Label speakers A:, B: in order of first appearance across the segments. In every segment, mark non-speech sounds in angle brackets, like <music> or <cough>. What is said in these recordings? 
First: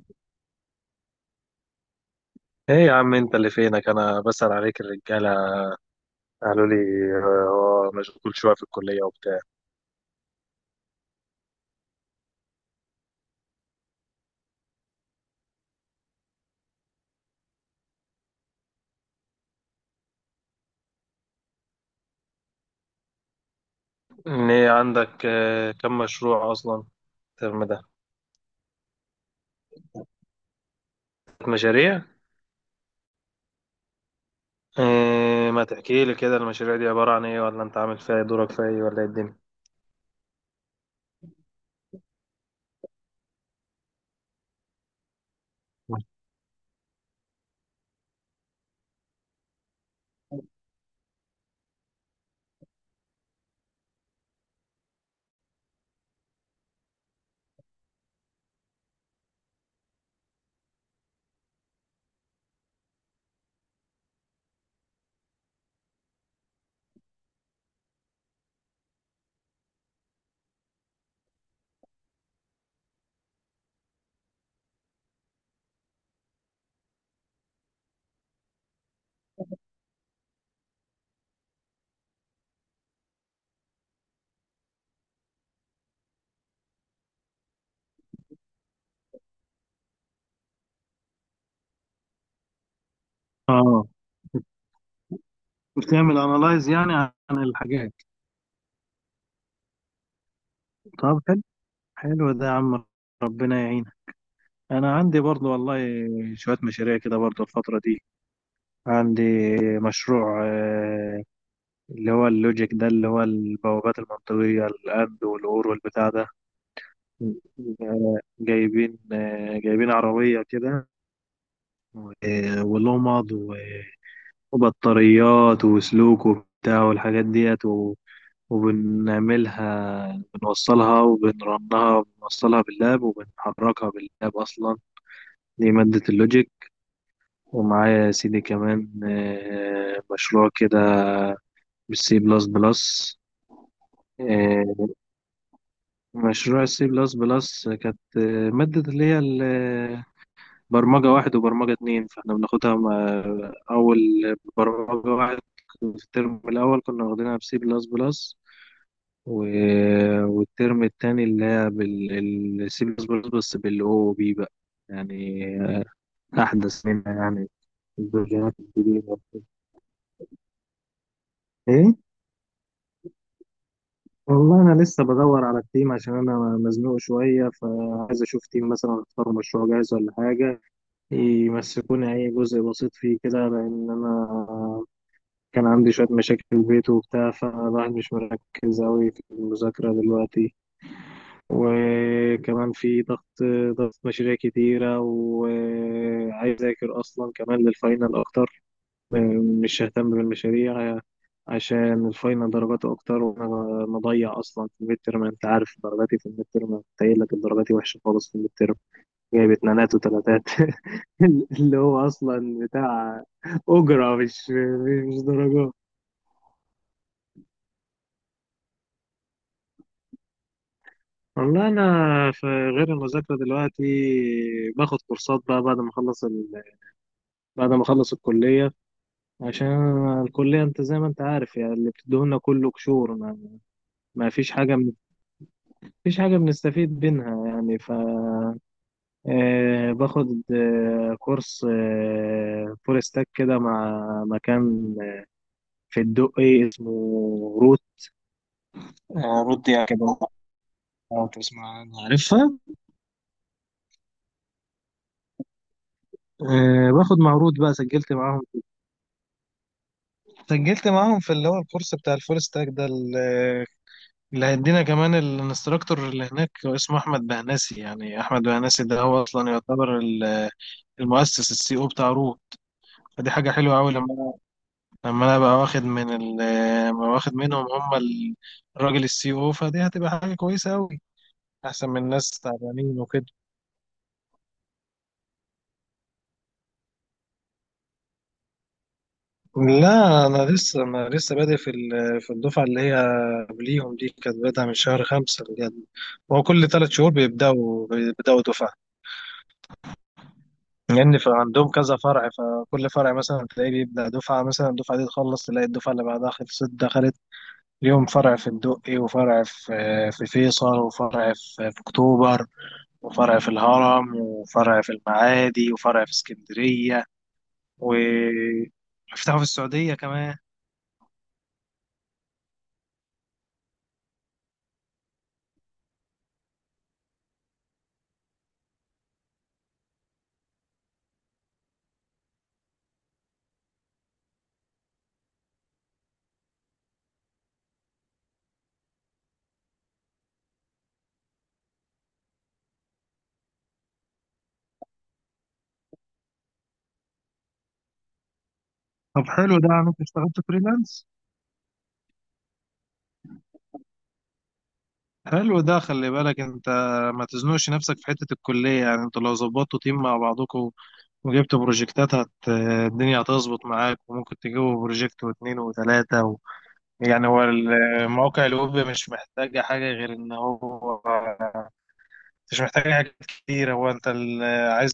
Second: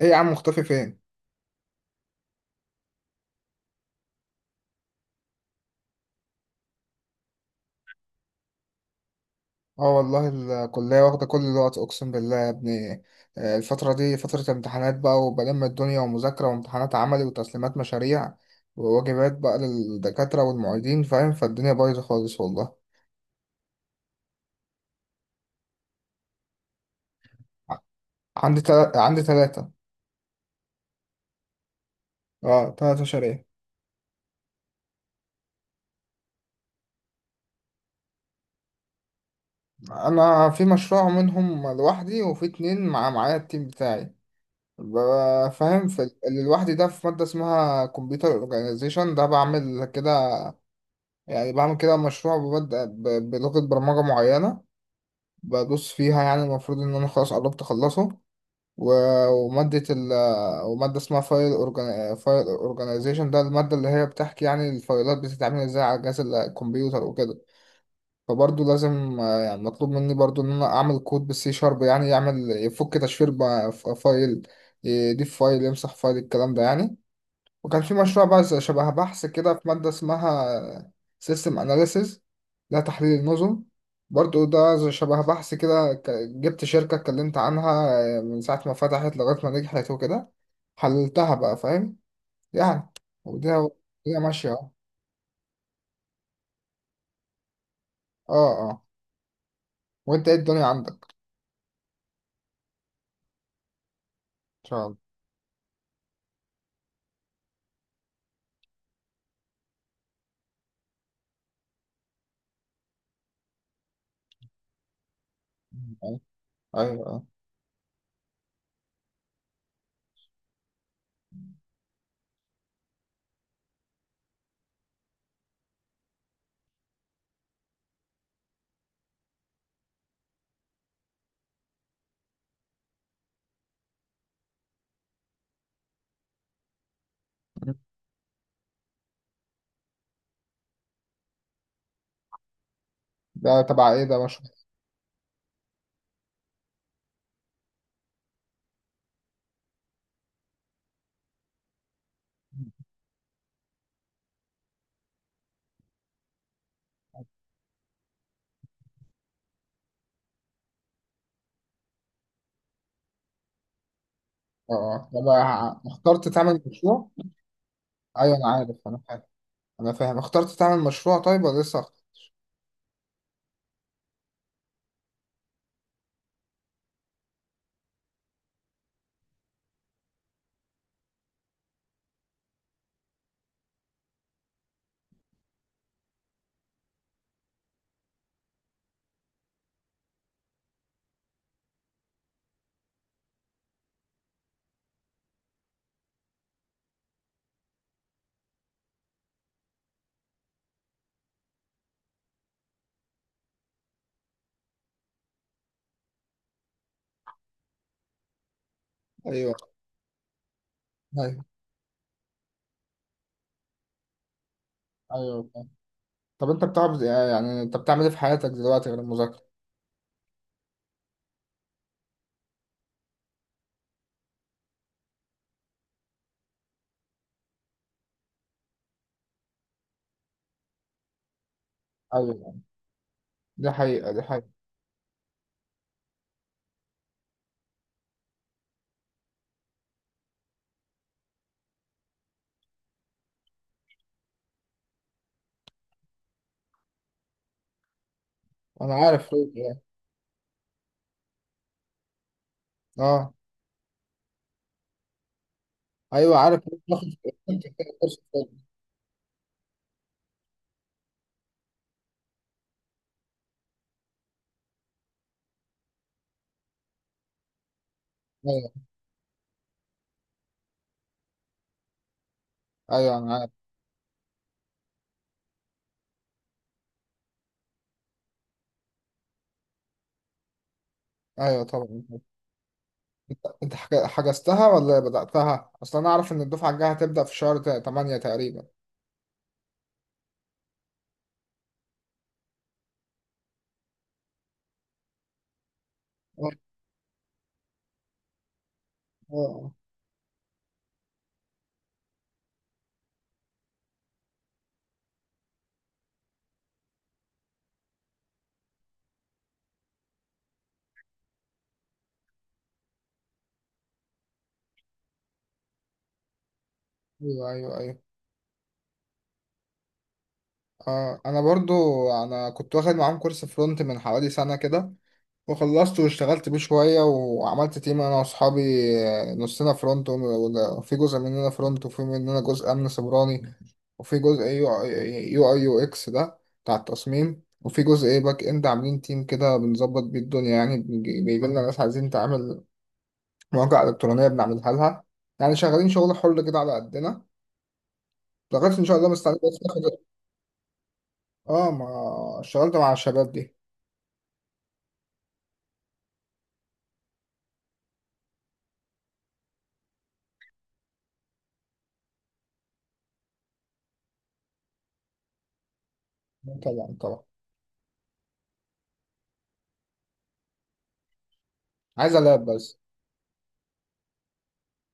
A: ايه يا عم مختفي فين؟
B: ايه يا عم، انت اللي فينك، انا بسأل عليك الرجاله قالوا لي مشغول شويه في الكليه وبتاع.
A: اه والله، الكلية واخدة كل الوقت اقسم بالله يا ابني. الفترة دي فترة امتحانات بقى وبلم الدنيا ومذاكرة وامتحانات عملي وتسليمات مشاريع وواجبات بقى للدكاترة والمعيدين فاهم، فالدنيا بايظة خالص والله.
B: ان ايه عندك كم مشروع اصلا الترم
A: ع-
B: ده؟
A: عندي تلاتة.
B: مشاريع.
A: اه تلات مشاريع.
B: إيه، ما تحكي لي كده المشاريع دي عباره عن ايه ولا انت عامل فيها إيه؟ دورك فيها ايه ولا ايه الدنيا؟
A: انا في مشروع منهم لوحدي وفي اتنين مع معايا التيم بتاعي. فاهم، في اللي لوحدي ده في مادة اسمها كمبيوتر اورجانيزيشن، ده بعمل كده، يعني بعمل كده مشروع، ببدأ بلغة برمجة معينة بدوس فيها، يعني المفروض إن أنا خلاص قربت أخلصه. و- ومادة ال ومادة اسمها فايل أورجانيزيشن، ده المادة اللي هي بتحكي يعني الفايلات بتتعمل إزاي على جهاز الكمبيوتر وكده. فبرضه لازم يعني مطلوب مني برضه إن أنا أعمل كود بالسي شارب يعني يعمل يفك تشفير فايل، يضيف فايل، يمسح فايل، الكلام ده يعني. وكان في مشروع بقى شبه بحث كده في مادة اسمها سيستم أناليسيز، ده تحليل النظم. برضو ده شبه بحث كده، جبت شركة اتكلمت عنها من ساعة ما فتحت لغاية ما نجحت وكده، حللتها بقى فاهم يعني. ودي
B: اه.
A: هي ماشية اهو.
B: بتعمل انالايز يعني عن الحاجات.
A: اه اه، وانت ايه الدنيا عندك؟
B: طب حلو، حلو ده يا عم، ربنا يعينك.
A: ان شاء
B: انا
A: الله.
B: عندي برضو والله شوية مشاريع كده برضو الفترة دي. عندي مشروع اللي هو اللوجيك ده، اللي هو البوابات المنطقية الأند والأور والبتاع
A: ايوه
B: ده.
A: ايوه،
B: جايبين عربية كده، ولمض، وبطاريات وسلوك وبتاع والحاجات ديت، وبنعملها بنوصلها وبنرنها بنوصلها باللاب وبنحركها باللاب أصلا. دي مادة اللوجيك. ومعايا يا سيدي كمان مشروع كده بالسي بلس بلس.
A: ده تبع ايه ده مشروع؟
B: آه، مشروع السي بلس بلس كانت مادة برمجة واحد وبرمجة اتنين، فاحنا أول برمجة واحد في الترم الأول كنا واخدينها بسي بلس بلس، والترم التاني اللي هي بالسي بلس بلس بس بالأو أو بي بقى.
A: اه اه، طب
B: يعني
A: اخترت تعمل
B: أحدث
A: مشروع؟
B: منها، يعني
A: ايوه انا
B: الفيرجنات
A: عارف، انا
B: الجديدة.
A: فاهم، انا فاهم. اخترت تعمل مشروع طيب ولا لسه؟
B: إيه؟ والله أنا لسه بدور على التيم عشان أنا مزنوق شوية، فعايز أشوف تيم مثلا أختار مشروع جاهز ولا حاجة يمسكوني أي جزء بسيط فيه كده، لأن أنا كان عندي شوية مشاكل في البيت وبتاع، فالواحد مش مركز أوي في المذاكرة دلوقتي. وكمان في ضغط مشاريع كتيرة، وعايز أذاكر أصلا كمان للفاينل أكتر. مش ههتم بالمشاريع عشان الفاينل درجاته أكتر، وأنا مضيع أصلا في الميد تيرم. أنت عارف درجاتي في الميد تيرم قليلة، درجاتي وحشة خالص في الميد ترم. جايب
A: ايوه
B: اتنينات وتلاتات
A: ايوه
B: <laughs> اللي هو اصلا بتاع اجره، مش
A: ايوه، فاهم.
B: درجات.
A: طب انت بتعمل يعني انت بتعمل ايه في حياتك دلوقتي غير المذاكره؟
B: والله انا في غير المذاكره دلوقتي باخد كورسات بقى بعد ما اخلص الكليه، عشان الكليه انت زي ما انت عارف يعني اللي بتديهولنا
A: ايوه،
B: كله قشور، ما...
A: دي حقيقه دي
B: ما فيش
A: حقيقه.
B: حاجه من... فيش حاجه بنستفيد منها يعني. ف آه باخد كورس فول ستاك كده مع مكان في الدقي اسمه
A: انا عارف ليه
B: رود
A: يعني.
B: يعني كده. لو تسمع أنا عارفها.
A: اه، ايوه عارف ليه بناخد
B: باخد مع رود بقى.
A: كورس تاني.
B: سجلت معاهم في اللي هو الكورس بتاع الفول ستاك ده اللي هيدينا كمان. الانستراكتور اللي هناك هو اسمه أحمد بهناسي، يعني أحمد
A: ايوه
B: بهناسي ده هو أصلا يعتبر المؤسس السي او بتاع رود.
A: ايوه
B: فدي
A: انا عارف.
B: حاجة حلوة أوي لما أنا بقى واخد منهم، هم الراجل السي او. فدي هتبقى حاجة كويسة أوي.
A: ايوه
B: أحسن
A: طبعا.
B: من ناس تعبانين وكده.
A: انت حجزتها ولا بداتها اصلا؟ انا اعرف ان الدفعه الجايه هتبدا في شهر 8 تقريبا.
B: لا، انا لسه بادئ في الدفعه اللي هي قبليهم، دي كانت بادئه من شهر 5 بجد. هو
A: اه
B: كل 3 شهور بيبداوا دفعه.
A: اه،
B: لان يعني عندهم كذا فرع، فكل فرع مثلا تلاقيه بيبدا دفعه، مثلا الدفعه دي تخلص تلاقي الدفعه اللي بعدها خلصت دخلت اليوم. فرع في الدقي، وفرع في فيصل، وفرع في اكتوبر، وفرع في الهرم، وفرع في المعادي، وفرع في اسكندريه،
A: ايوه ايوه
B: و
A: ايوه.
B: فتحوا في السعوديه كمان.
A: اه انا برضو، انا كنت واخد معاهم كورس فرونت من حوالي سنه كده، وخلصت واشتغلت بيه شوية وعملت تيم أنا وأصحابي. نصنا فرونت، وفي جزء مننا فرونت، وفي مننا جزء أمن سيبراني، وفي جزء يو أي يو إكس ده بتاع التصميم، وفي جزء إيه باك إند، عاملين تيم كده بنظبط بيه الدنيا، يعني بيجي لنا ناس عايزين تعمل مواقع إلكترونية بنعملها لها، يعني شغالين شغل حر كده على قدنا لغاية إن شاء الله
B: طب
A: مستعد
B: حلو
A: بس
B: ده.
A: ناخد.
B: انا اشتغلت فريلانس.
A: آه، ما اشتغلت مع الشباب دي
B: حلو ده، خلي بالك انت ما تزنقش نفسك في حتة الكلية. يعني انتوا لو ظبطتوا تيم مع بعضكم وجبتوا بروجكتات الدنيا هتظبط معاك، وممكن تجيبوا بروجكت واتنين وتلاتة
A: طبعا طبعا.
B: يعني هو المواقع الويب مش محتاجة حاجة غير ان هو
A: عايز ألعب
B: مش
A: بس،
B: محتاجة حاجة كتير. هو عايز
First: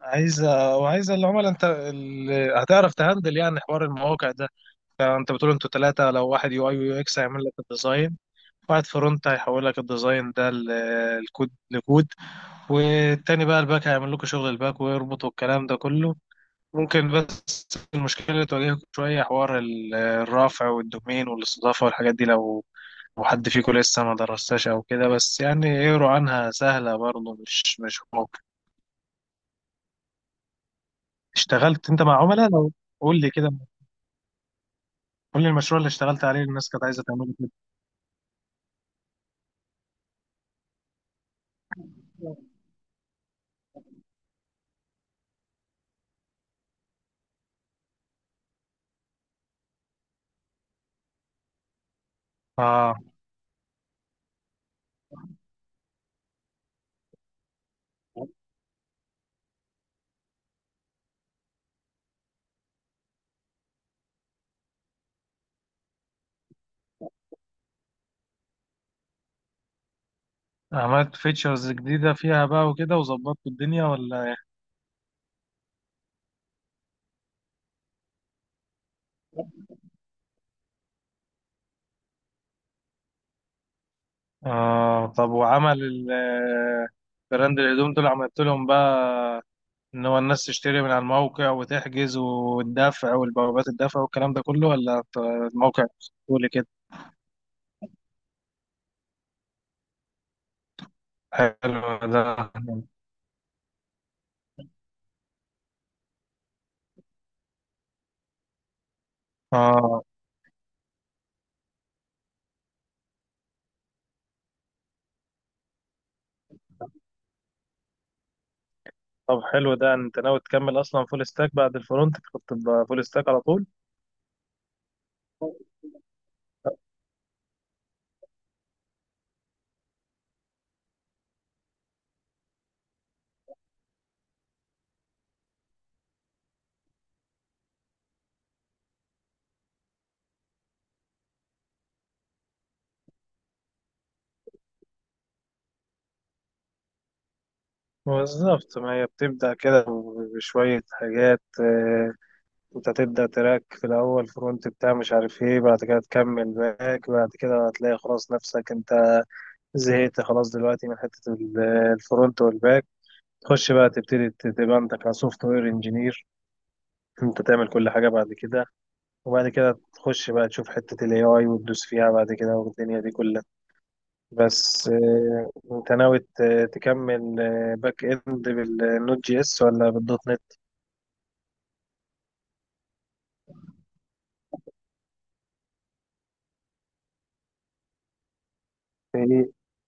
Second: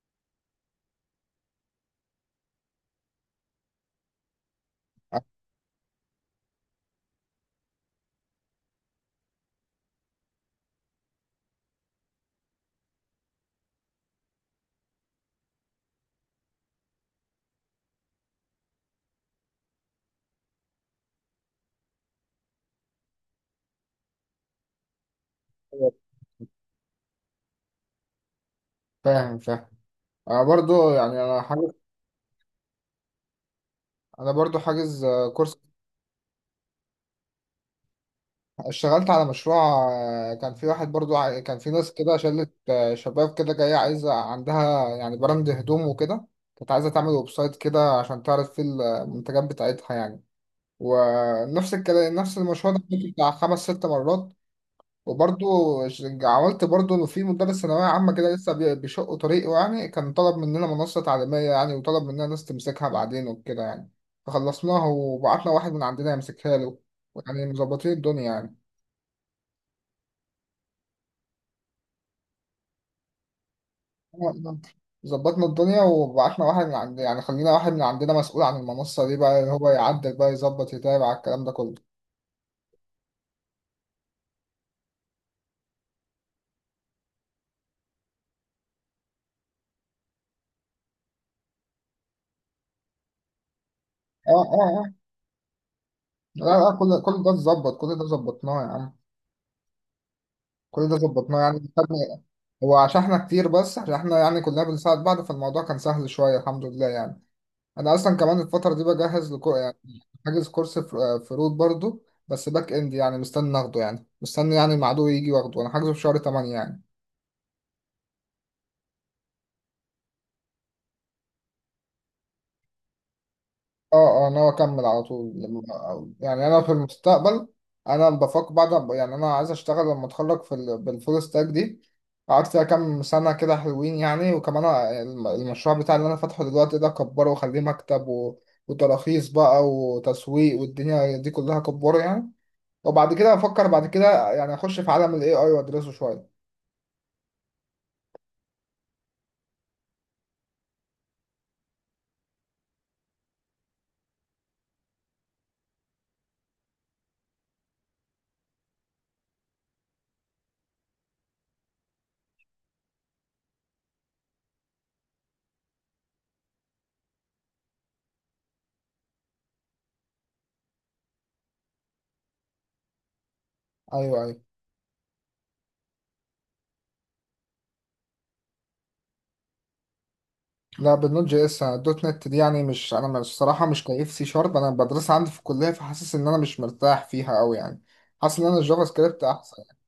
B: عايز وعايز العملاء. هتعرف تهندل يعني حوار المواقع ده. فانت بتقول انتوا تلاتة، لو واحد يو اي ويو اكس هيعمل لك الديزاين، واحد فرونت هيحول لك الديزاين ده الكود لكود، والتاني بقى الباك هيعمل لكم شغل الباك ويربطوا الكلام ده كله. ممكن بس المشكلة اللي تواجهكم شوية حوار الرافع والدومين والاستضافة والحاجات دي، لو حد فيكم لسه ما درستهاش أو كده، بس يعني اقروا عنها سهلة برضه، مش ممكن.
A: فاهم فاهم. انا برضو يعني انا حاجز،
B: اشتغلت أنت مع عملاء؟ لو قول لي كده
A: انا برضو حاجز
B: قول لي
A: كورس.
B: المشروع اللي اشتغلت عليه الناس كانت عايزة تعمله كده.
A: اشتغلت على مشروع، كان في واحد برضو كان في ناس كده شلة شباب كده جاية عايزة عندها يعني براند هدوم وكده، كانت عايزة تعمل ويب سايت كده عشان تعرض فيه المنتجات بتاعتها يعني. ونفس الكلام، نفس المشروع ده كنت
B: اه.
A: بتاع خمس ست مرات. وبرضو عملت برضو إنه في مدرس ثانوية عامة كده لسه بيشق طريقه يعني، كان طلب مننا منصة تعليمية يعني، وطلب مننا ناس تمسكها بعدين وكده يعني، فخلصناها وبعتنا واحد من عندنا يمسكها له، يعني مظبطين الدنيا يعني.
B: عملت فيتشرز جديدة فيها بقى وكده وظبطت الدنيا ولا؟
A: آه، ظبطنا الدنيا وبعتنا واحد من عند، يعني خلينا واحد من عندنا مسؤول عن المنصة دي بقى، اللي هو يعدل بقى، يظبط، يتابع الكلام ده كله.
B: آه. طب وعمل ال- آه، براند الهدوم دول عملت لهم بقى ان هو الناس تشتري من على الموقع وتحجز والدفع والبوابات الدفع
A: اه
B: والكلام ده
A: اه
B: كله،
A: اه،
B: ولا أنت الموقع
A: لا
B: تقولي كده؟
A: لا، كل ده اتظبط، كل ده ظبطناه يا عم. كل ده ظبطناه. يعني خدنا،
B: حلو ده.
A: هو عشان احنا كتير، بس عشان احنا يعني كلنا بنساعد بعض، فالموضوع كان سهل شوية الحمد لله يعني. أنا أصلا كمان الفترة دي بجهز لكو يعني،
B: اه.
A: حاجز كورس فروت برضو، بس باك إند يعني، مستني آخده يعني، مستني يعني مع عدوي يجي واخده، أنا حاجزه في شهر 8 يعني.
B: طب حلو ده، انت ناوي تكمل اصلا فول ستاك بعد الفرونت؟ كنت تبقى فول ستاك على طول.
A: اه اه، ناوي اكمل على طول يعني انا في المستقبل انا بفكر بعد يعني انا عايز اشتغل لما اتخرج في بالفول ستاك دي، قعدت فيها كام سنه كده حلوين يعني. وكمان المشروع بتاعي اللي انا فاتحه دلوقتي ده كبره وخليه مكتب، وتراخيص بقى وتسويق والدنيا دي كلها كبره يعني. وبعد كده افكر بعد كده يعني اخش في عالم الاي اي وادرسه شويه.
B: بالظبط، ما هي بتبدا كده بشويه حاجات. انت تبدا تراك في الاول فرونت بتاع مش عارف ايه، بعد كده تكمل باك، بعد كده هتلاقي خلاص نفسك انت زهقت خلاص دلوقتي من حتة الفرونت والباك، تخش بقى تبتدي تبقى انت كسوفت وير انجينير. انت تعمل كل حاجة بعد كده، وبعد كده تخش بقى تشوف حتة الاي اي وتدوس فيها بعد كده والدنيا دي كلها.
A: ايوه ايوه.
B: بس انت ناوي تكمل باك اند بالنوت جي اس ولا بالدوت نت؟
A: لا بالنوت جي اس. الدوت نت دي يعني مش انا مش- الصراحه مش كيف، سي شارب انا بدرسها عندي في الكليه فحاسس ان انا مش مرتاح فيها قوي يعني، حاسس ان انا الجافا
B: في
A: سكريبت
B: ايه
A: احسن يعني.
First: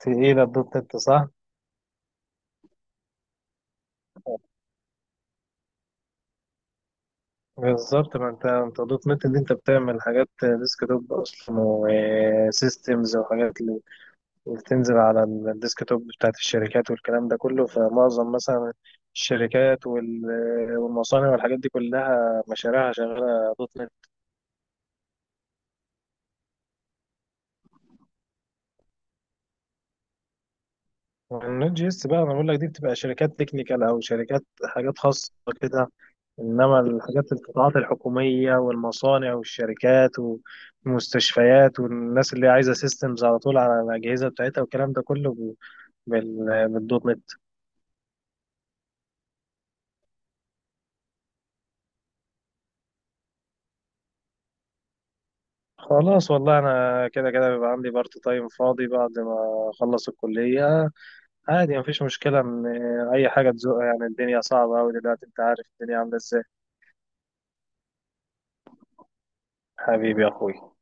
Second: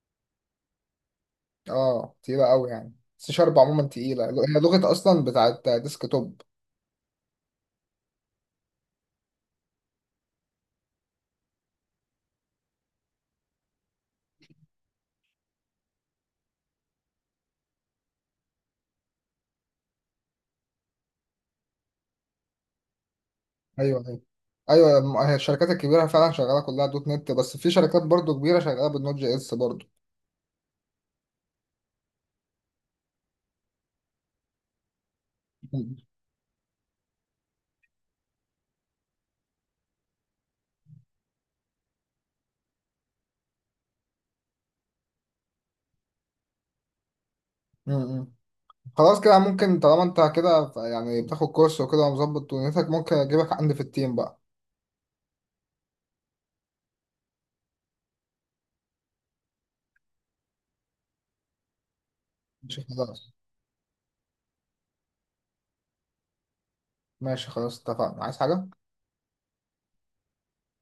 B: في ايه الدوت نت صح؟
A: اه تقيله قوي يعني، سي شارب عموما تقيله، هي لغه اصلا بتاعت ديسك توب.
B: بالظبط، ما انت دوت نت اللي انت بتعمل حاجات ديسك توب اصلا وسيستمز وحاجات، وبتنزل على الديسكتوب بتاعت الشركات والكلام ده كله. فمعظم مثلا الشركات والمصانع والحاجات دي كلها مشاريعها شغالة دوت نت.
A: ايوه ايوه ايوه. هي الشركات الكبيره فعلا شغاله كلها دوت نت، بس في شركات برضو كبيره شغاله بالنوت جي اس برضو.
B: النوت جي اس بقى، انا بقول لك دي بتبقى شركات تكنيكال او شركات حاجات خاصة كده.
A: م-
B: انما القطاعات الحكومية والمصانع والشركات والمستشفيات والناس اللي عايزة سيستمز على طول على الأجهزة بتاعتها والكلام ده كله بالدوت نت.
A: م. خلاص كده ممكن، طالما انت كده يعني بتاخد كورس وكده ومظبط دنيتك، ممكن اجيبك عندي في التيم بقى.
B: خلاص. والله انا كده كده بيبقى عندي بارت تايم فاضي بعد ما اخلص الكليه. عادي مفيش مشكله ان
A: ماشي
B: اي
A: خلاص.
B: حاجه تزق يعني، الدنيا صعبه قوي دلوقتي، انت عارف الدنيا عامله ازاي.
A: ماشي خلاص اتفقنا. عايز حاجه؟
B: حبيبي يا اخوي.